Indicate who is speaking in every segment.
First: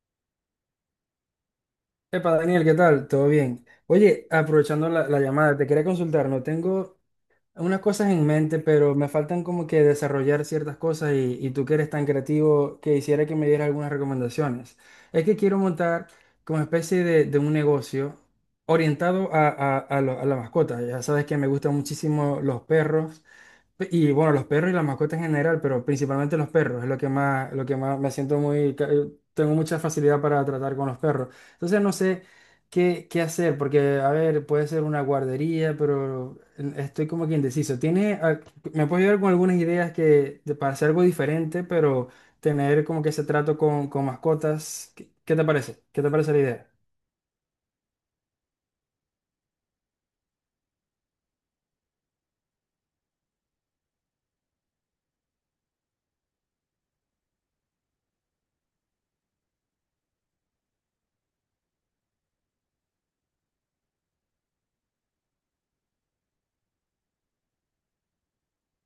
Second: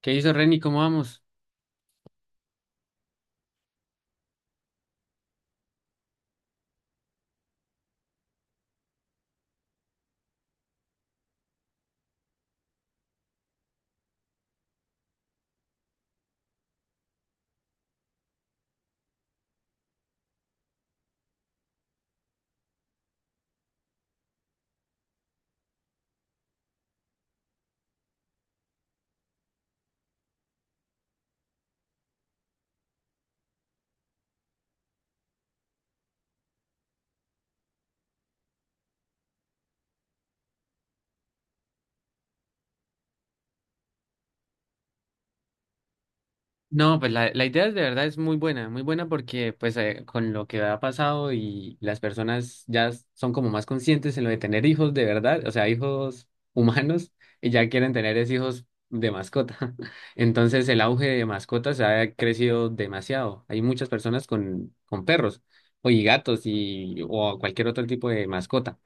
Speaker 1: ¿Qué hizo Reni? ¿Cómo vamos?
Speaker 2: Epa, Daniel, ¿qué tal? ¿Todo bien? Oye, aprovechando la llamada, te quería consultar, no tengo unas cosas en mente, pero me faltan como que desarrollar ciertas cosas y tú que eres tan creativo, que hiciera que me dieras algunas recomendaciones. Es que quiero montar como especie de un negocio orientado a la mascota. Ya sabes que me gustan muchísimo los perros y bueno, los perros y las mascotas en general, pero principalmente los perros, es lo que más me siento muy, tengo mucha facilidad para tratar con los perros. Entonces, no sé. ¿Qué hacer? Porque, a ver, puede ser una guardería, pero estoy como que indeciso. Me puedes ayudar con algunas ideas para hacer algo diferente, pero tener como que ese trato con mascotas? ¿Qué te parece? ¿Qué te parece la idea?
Speaker 1: No, pues la idea de verdad es muy buena, muy buena, porque pues con lo que ha pasado y las personas ya son como más conscientes en lo de tener hijos de verdad, o sea, hijos humanos, y ya quieren tener es hijos de mascota. Entonces el auge de mascotas ha crecido demasiado. Hay muchas personas con, perros o y gatos y, o cualquier otro tipo de mascota.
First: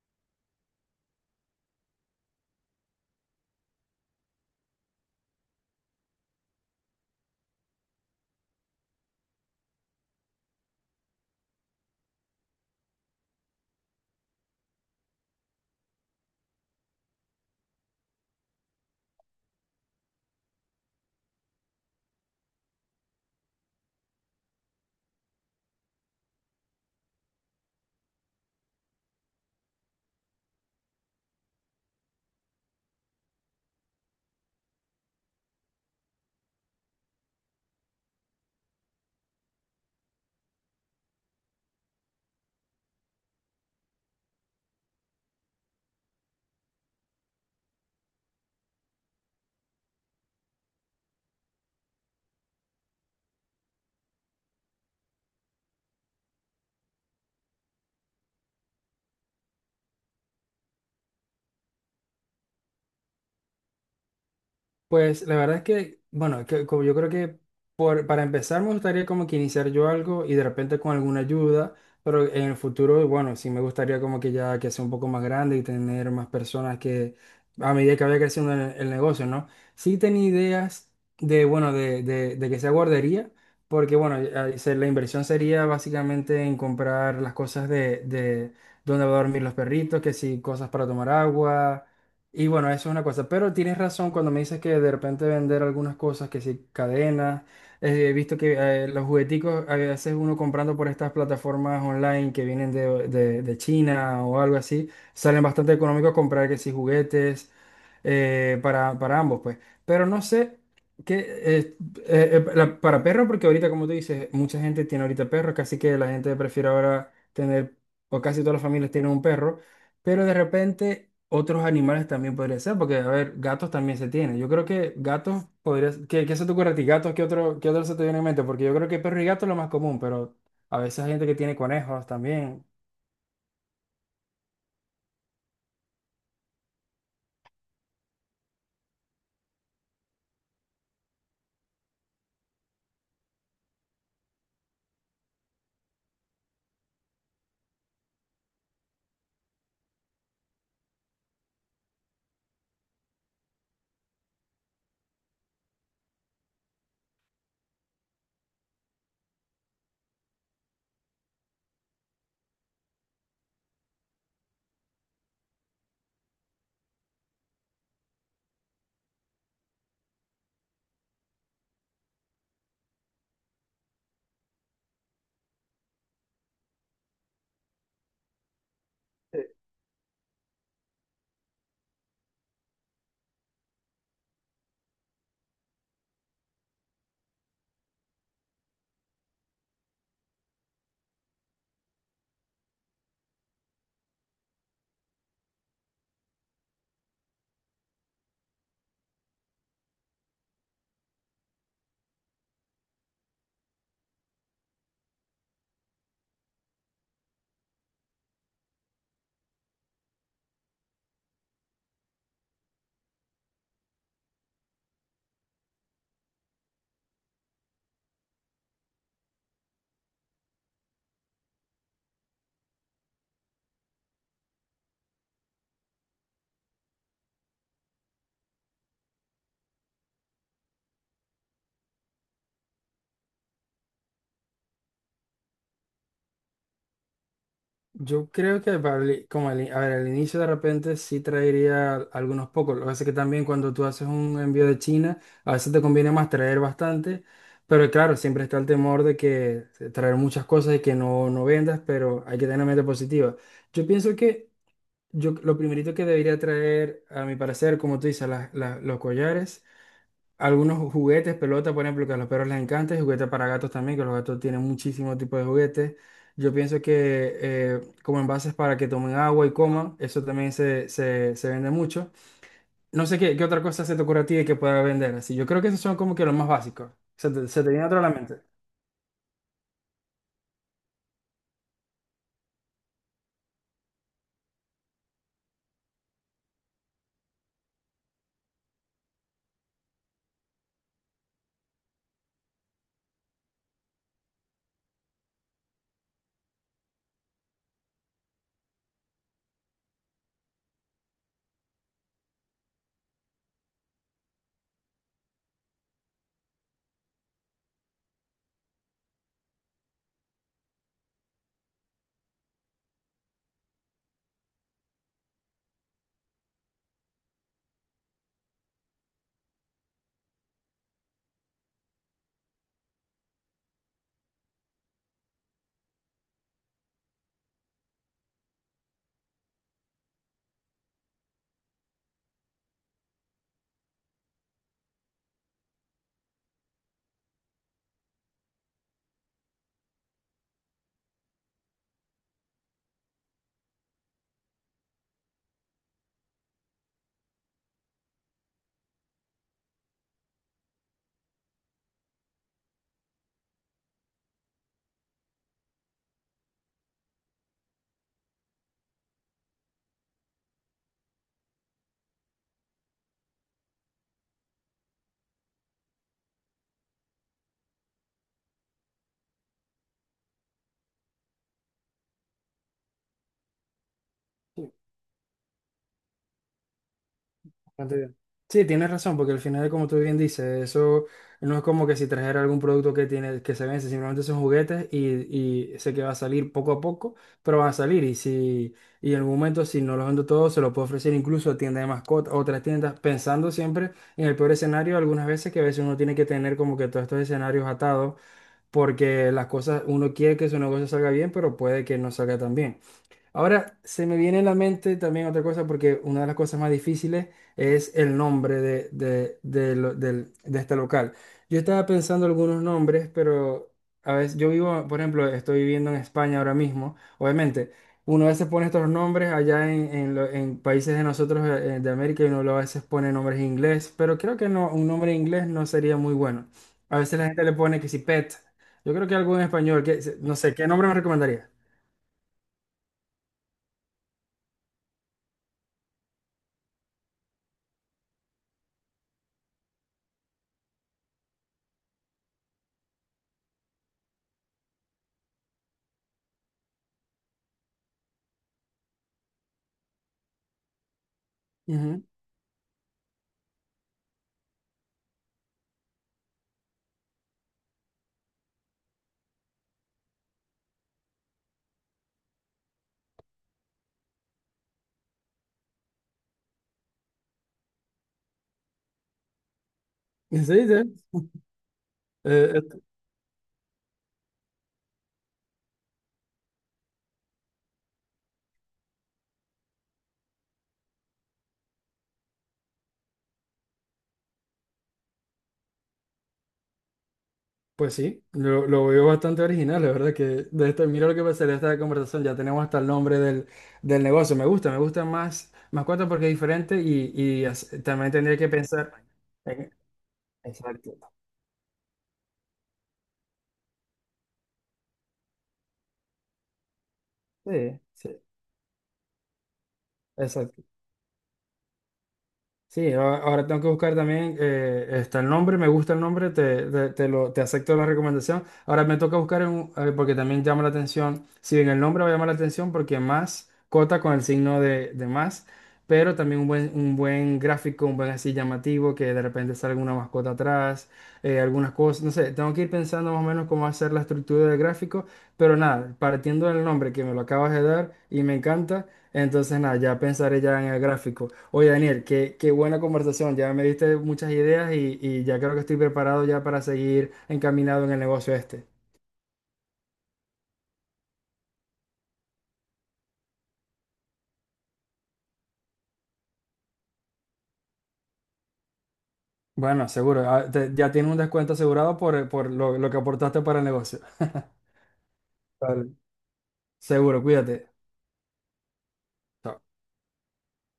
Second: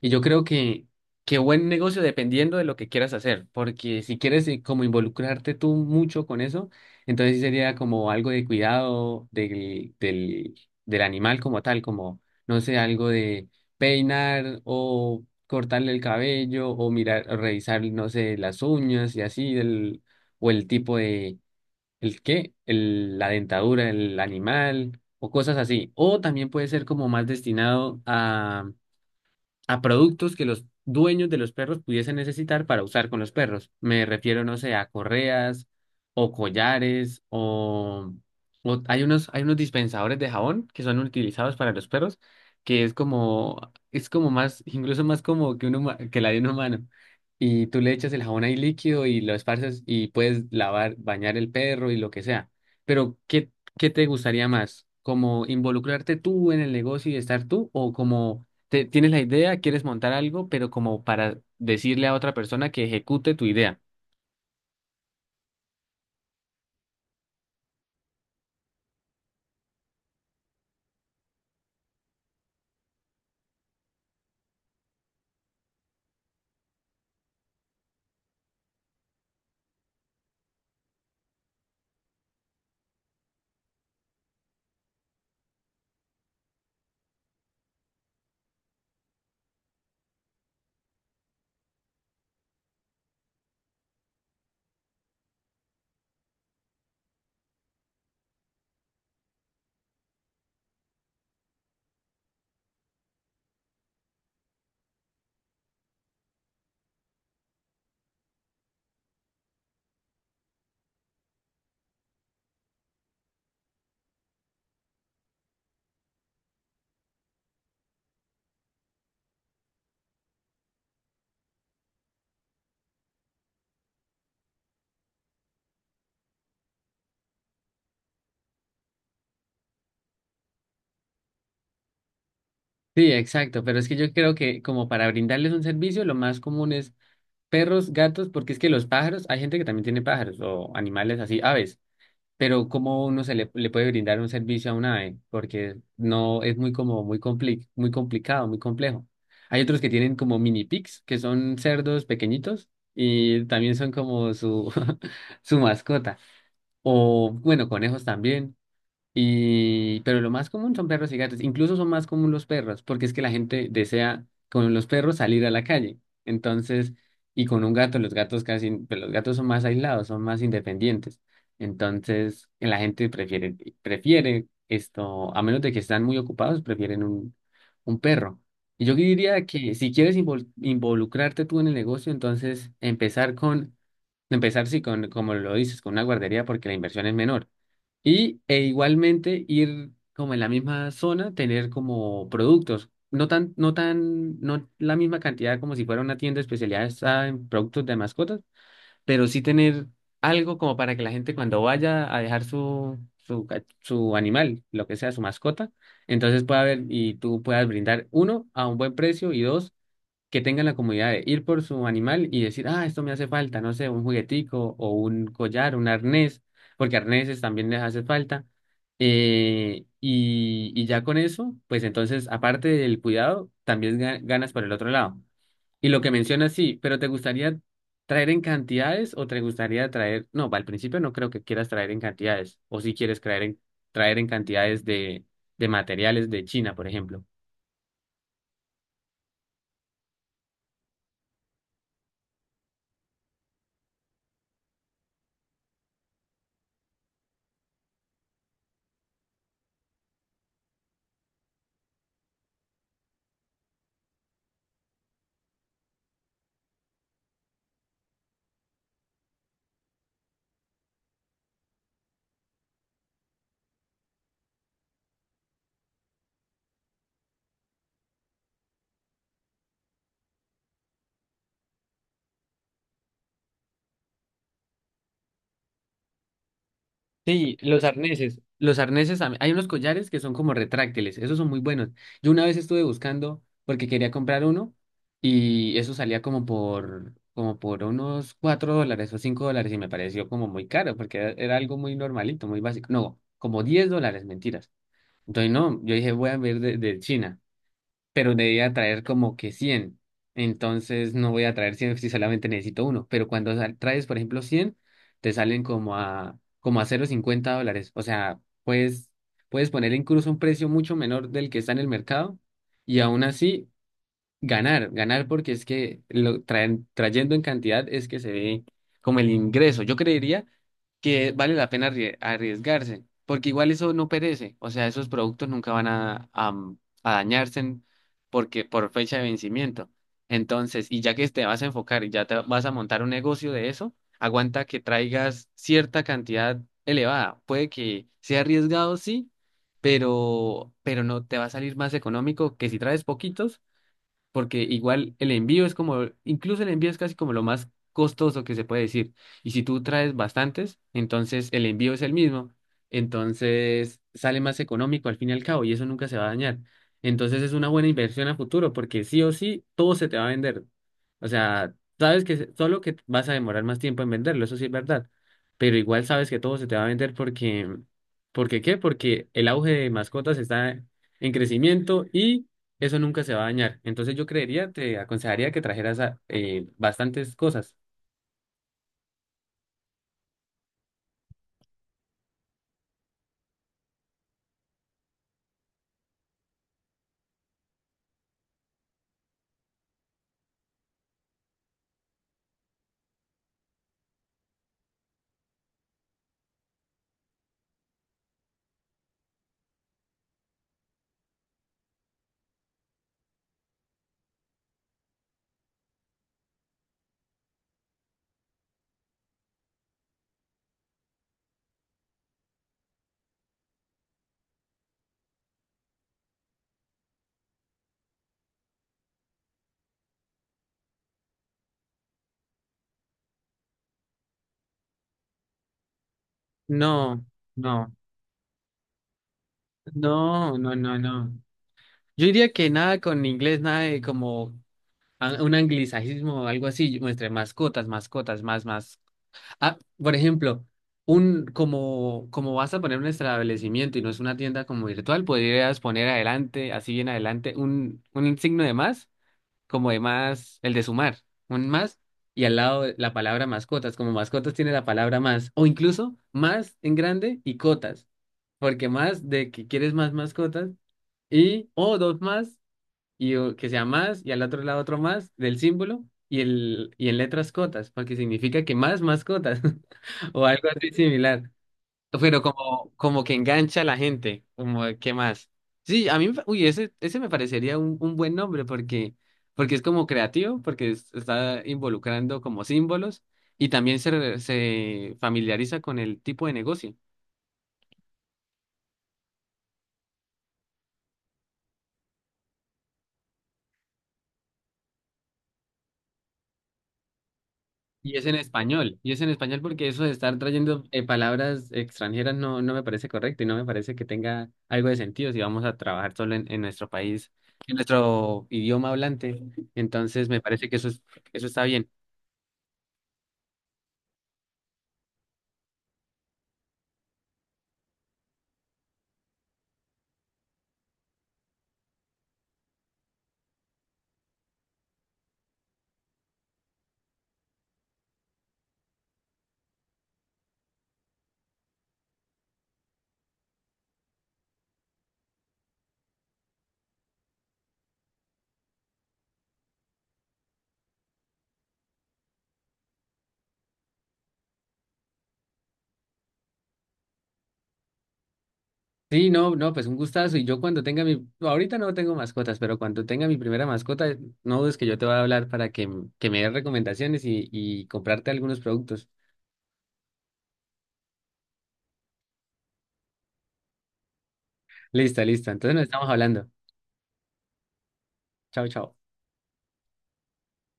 Speaker 1: Y yo creo que, buen negocio, dependiendo de lo que quieras hacer, porque si quieres como involucrarte tú mucho con eso, entonces sí sería como algo de cuidado del animal como tal, como, no sé, algo de peinar o cortarle el cabello o mirar, o revisar, no sé, las uñas y así, el, o el tipo de, ¿el qué? El, la dentadura del animal o cosas así. O también puede ser como más destinado a productos que los dueños de los perros pudiesen necesitar para usar con los perros. Me refiero, no sé, a correas o collares o, hay unos, dispensadores de jabón que son utilizados para los perros, que es como más, incluso más como que, que la de un humano. Y tú le echas el jabón ahí líquido y lo esparces y puedes lavar, bañar el perro y lo que sea. Pero ¿qué, te gustaría más? ¿Como involucrarte tú en el negocio y estar tú, o como tienes la idea, quieres montar algo, pero como para decirle a otra persona que ejecute tu idea?
Speaker 2: Pues la verdad es que, bueno, como yo creo que para empezar me gustaría como que iniciar yo algo y de repente con alguna ayuda, pero en el futuro, bueno, sí me gustaría como que ya que sea un poco más grande y tener más personas que a medida que vaya creciendo el negocio, ¿no? Sí tenía ideas de, bueno, de que sea guardería, porque bueno, la inversión sería básicamente en comprar las cosas de dónde va a dormir los perritos, que sí, cosas para tomar agua y bueno, eso es una cosa, pero tienes razón cuando me dices que de repente vender algunas cosas, que si cadenas, he visto que los jugueticos a veces uno comprando por estas plataformas online que vienen de China o algo así, salen bastante económicos comprar que si juguetes para ambos, pues. Pero no sé qué, para perros, porque ahorita como tú dices, mucha gente tiene ahorita perros, casi que la gente prefiere ahora tener, o casi todas las familias tienen un perro. Pero de repente otros animales también podría ser, porque a ver, gatos también se tienen. Yo creo que gatos podrías. ¿Qué se te ocurre a ti? ¿Gatos? ¿Qué otro se te viene en mente? Porque yo creo que perro y gato es lo más común, pero a veces hay gente que tiene conejos también.
Speaker 1: Sí, exacto, pero es que yo creo que, como para brindarles un servicio, lo más común es perros, gatos, porque es que los pájaros, hay gente que también tiene pájaros o animales así, aves, pero ¿cómo uno se le, le puede brindar un servicio a una ave? Porque no es muy como muy muy complicado, muy complejo. Hay otros que tienen como mini pigs, que son cerdos pequeñitos, y también son como su su mascota. O, bueno, conejos también. Y pero lo más común son perros y gatos. Incluso son más común los perros, porque es que la gente desea con los perros salir a la calle. Entonces, y con un gato, los gatos casi, pero los gatos son más aislados, son más independientes. Entonces la gente prefiere, prefiere esto, a menos de que están muy ocupados, prefieren un, perro. Y yo diría que, si quieres involucrarte tú en el negocio, entonces empezar, sí, con, como lo dices, con una guardería, porque la inversión es menor. Y e igualmente ir como en la misma zona, tener como productos, no la misma cantidad como si fuera una tienda especializada en productos de mascotas, pero sí tener algo como para que la gente, cuando vaya a dejar su, su animal, lo que sea, su mascota, entonces pueda ver y tú puedas brindar, uno, a un buen precio, y dos, que tengan la comodidad de ir por su animal y decir, ah, esto me hace falta, no sé, un juguetico o un collar, un arnés, porque arneses también les hace falta. Y, y ya con eso, pues entonces, aparte del cuidado, también ganas por el otro lado. Y lo que mencionas, sí, pero ¿te gustaría traer en cantidades o te gustaría traer? No, al principio no creo que quieras traer en cantidades, o si quieres traer en, cantidades de, materiales de China, por ejemplo.
Speaker 2: Yo creo que para a ver, al inicio de repente sí traería algunos pocos. Lo que pasa es que también cuando tú haces un envío de China, a veces te conviene más traer bastante. Pero claro, siempre está el temor de que traer muchas cosas y que no, no vendas, pero hay que tener una mente positiva. Yo pienso que yo lo primerito que debería traer, a mi parecer, como tú dices, los collares, algunos juguetes, pelotas, por ejemplo, que a los perros les encanta, y juguetes para gatos también, que los gatos tienen muchísimos tipos de juguetes. Yo pienso que como envases para que tomen agua y coman, eso también se vende mucho. No sé qué, qué otra cosa se te ocurre a ti de que pueda vender así. Yo creo que esos son como que los más básicos. ¿Se te,
Speaker 1: Sí,
Speaker 2: se te
Speaker 1: los
Speaker 2: viene otro a la
Speaker 1: arneses.
Speaker 2: mente?
Speaker 1: Los arneses, hay unos collares que son como retráctiles, esos son muy buenos. Yo una vez estuve buscando porque quería comprar uno, y eso salía como por, como por unos $4 o $5, y me pareció como muy caro porque era, era algo muy normalito, muy básico. No, como $10, mentiras. Entonces no, yo dije, voy a ver de, China, pero debía traer como que 100. Entonces no voy a traer 100 si solamente necesito uno. Pero cuando traes, por ejemplo, 100, te salen como a, como a $0,50. O sea, puedes, poner incluso un precio mucho menor del que está en el mercado, y aún así ganar, ganar, porque es que lo traen, trayendo en cantidad es que se ve como el ingreso. Yo creería que vale la pena arriesgarse, porque igual eso no perece, o sea, esos productos nunca van a dañarse porque por fecha de vencimiento. Entonces, y ya que te vas a enfocar y ya te vas a montar un negocio de eso, aguanta que traigas cierta cantidad elevada. Puede que sea arriesgado, sí, pero no te va a salir más económico que si traes poquitos, porque igual el envío es como, incluso el envío es casi como lo más costoso que se puede decir. Y si tú traes bastantes, entonces el envío es el mismo, entonces sale más económico al fin y al cabo, y eso nunca se va a dañar. Entonces es una buena inversión a futuro, porque sí o sí todo se te va a vender. O sea, sabes que solo que vas a demorar más tiempo en venderlo, eso sí es verdad, pero igual sabes que todo se te va a vender, porque ¿porque qué? Porque el auge de mascotas está en crecimiento, eso nunca se va a dañar. Entonces yo creería, te aconsejaría que trajeras bastantes cosas.
Speaker 2: Bastante bien. Sí, tienes razón, porque al final, como tú bien dices, eso no es como que si trajera algún producto que tiene, que se vence, simplemente son juguetes y sé que va a salir poco a poco, pero van a salir. Y en algún momento, si no los vendo todos, se los puedo ofrecer incluso a tiendas de mascotas, a otras tiendas, pensando siempre en el peor escenario, algunas veces que a veces uno tiene que tener como que todos estos escenarios atados, porque las cosas, uno quiere que su negocio salga bien, pero puede que no salga tan bien. Ahora se me viene a la mente también otra cosa, porque una de las cosas más difíciles es el nombre de este local. Yo estaba pensando algunos nombres, pero a veces yo vivo, por ejemplo, estoy viviendo en España ahora mismo. Obviamente, uno a veces pone estos nombres allá en, en países de nosotros de América y uno lo a veces pone nombres en inglés, pero creo que no, un nombre en inglés no sería muy bueno. A veces
Speaker 1: No,
Speaker 2: la gente le pone que
Speaker 1: no,
Speaker 2: si pet. Yo creo que algo en español, que, no sé,
Speaker 1: no,
Speaker 2: ¿qué
Speaker 1: no,
Speaker 2: nombre me
Speaker 1: no, no.
Speaker 2: recomendaría?
Speaker 1: Yo diría que nada con inglés, nada de como un anglicismo o algo así, entre mascotas, mascotas, más, más. Ah, por ejemplo, un como, como vas a poner un establecimiento y no es una tienda como virtual, podrías poner adelante, así bien adelante, un, signo de más, como de más, el de sumar, un más,
Speaker 2: Ujú.
Speaker 1: y al lado la palabra mascotas, como mascotas tiene la palabra más, o incluso más en grande y cotas, porque más de que quieres más mascotas, y o dos más, y o que sea más, y al otro lado otro más del símbolo, y, el, y en letras cotas, porque significa que más mascotas, o
Speaker 2: Sí,
Speaker 1: algo
Speaker 2: sí.
Speaker 1: así similar. Pero
Speaker 2: Eh, et-
Speaker 1: como, como que engancha a la gente, como de, qué más. Sí, a mí, me uy, ese me parecería un, buen nombre, porque, porque es como creativo, porque está involucrando como símbolos, y también se, se familiariza con el tipo de negocio.
Speaker 2: pues sí, lo veo bastante original, la verdad que de esto, mira lo que pasaría esta conversación, ya tenemos hasta el nombre del negocio, me gusta más, más cuenta porque es diferente y también
Speaker 1: Y es en
Speaker 2: tendría que pensar
Speaker 1: español, y es en español,
Speaker 2: en...
Speaker 1: porque eso de estar trayendo
Speaker 2: Exacto,
Speaker 1: palabras extranjeras no, no me parece correcto y no me parece que tenga algo de sentido si vamos a trabajar solo en, nuestro país, en
Speaker 2: sí, sí,
Speaker 1: nuestro idioma hablante. Entonces me
Speaker 2: exacto.
Speaker 1: parece que eso es, eso está bien.
Speaker 2: Sí, ahora tengo que buscar también, está el nombre, me gusta el nombre, te acepto la recomendación. Ahora me toca buscar, en a ver, porque también llama la atención, si bien el nombre va a llamar la atención, porque más cota con el signo de más, pero también un buen gráfico, un buen así llamativo, que de repente salga alguna mascota atrás, algunas cosas, no sé, tengo que ir pensando más o menos cómo hacer la estructura del gráfico, pero nada, partiendo del nombre que me lo acabas de dar y me encanta, entonces nada, ya pensaré ya en el gráfico. Oye, Daniel, qué, qué buena conversación. Ya me diste muchas ideas y ya creo que estoy preparado ya para seguir encaminado en el negocio este.
Speaker 1: Sí, no, no, pues un gustazo. Y yo cuando tenga mi, ahorita no tengo mascotas, pero cuando tenga mi primera mascota, no dudes que yo te voy a hablar para que, que me des recomendaciones y comprarte algunos productos.
Speaker 2: Bueno, seguro. Ah, ya tienes un descuento asegurado por, lo que aportaste para el negocio.
Speaker 1: Listo, listo. Entonces nos
Speaker 2: Vale.
Speaker 1: estamos hablando.
Speaker 2: Seguro, cuídate.
Speaker 1: Chao, chao.
Speaker 2: Chao.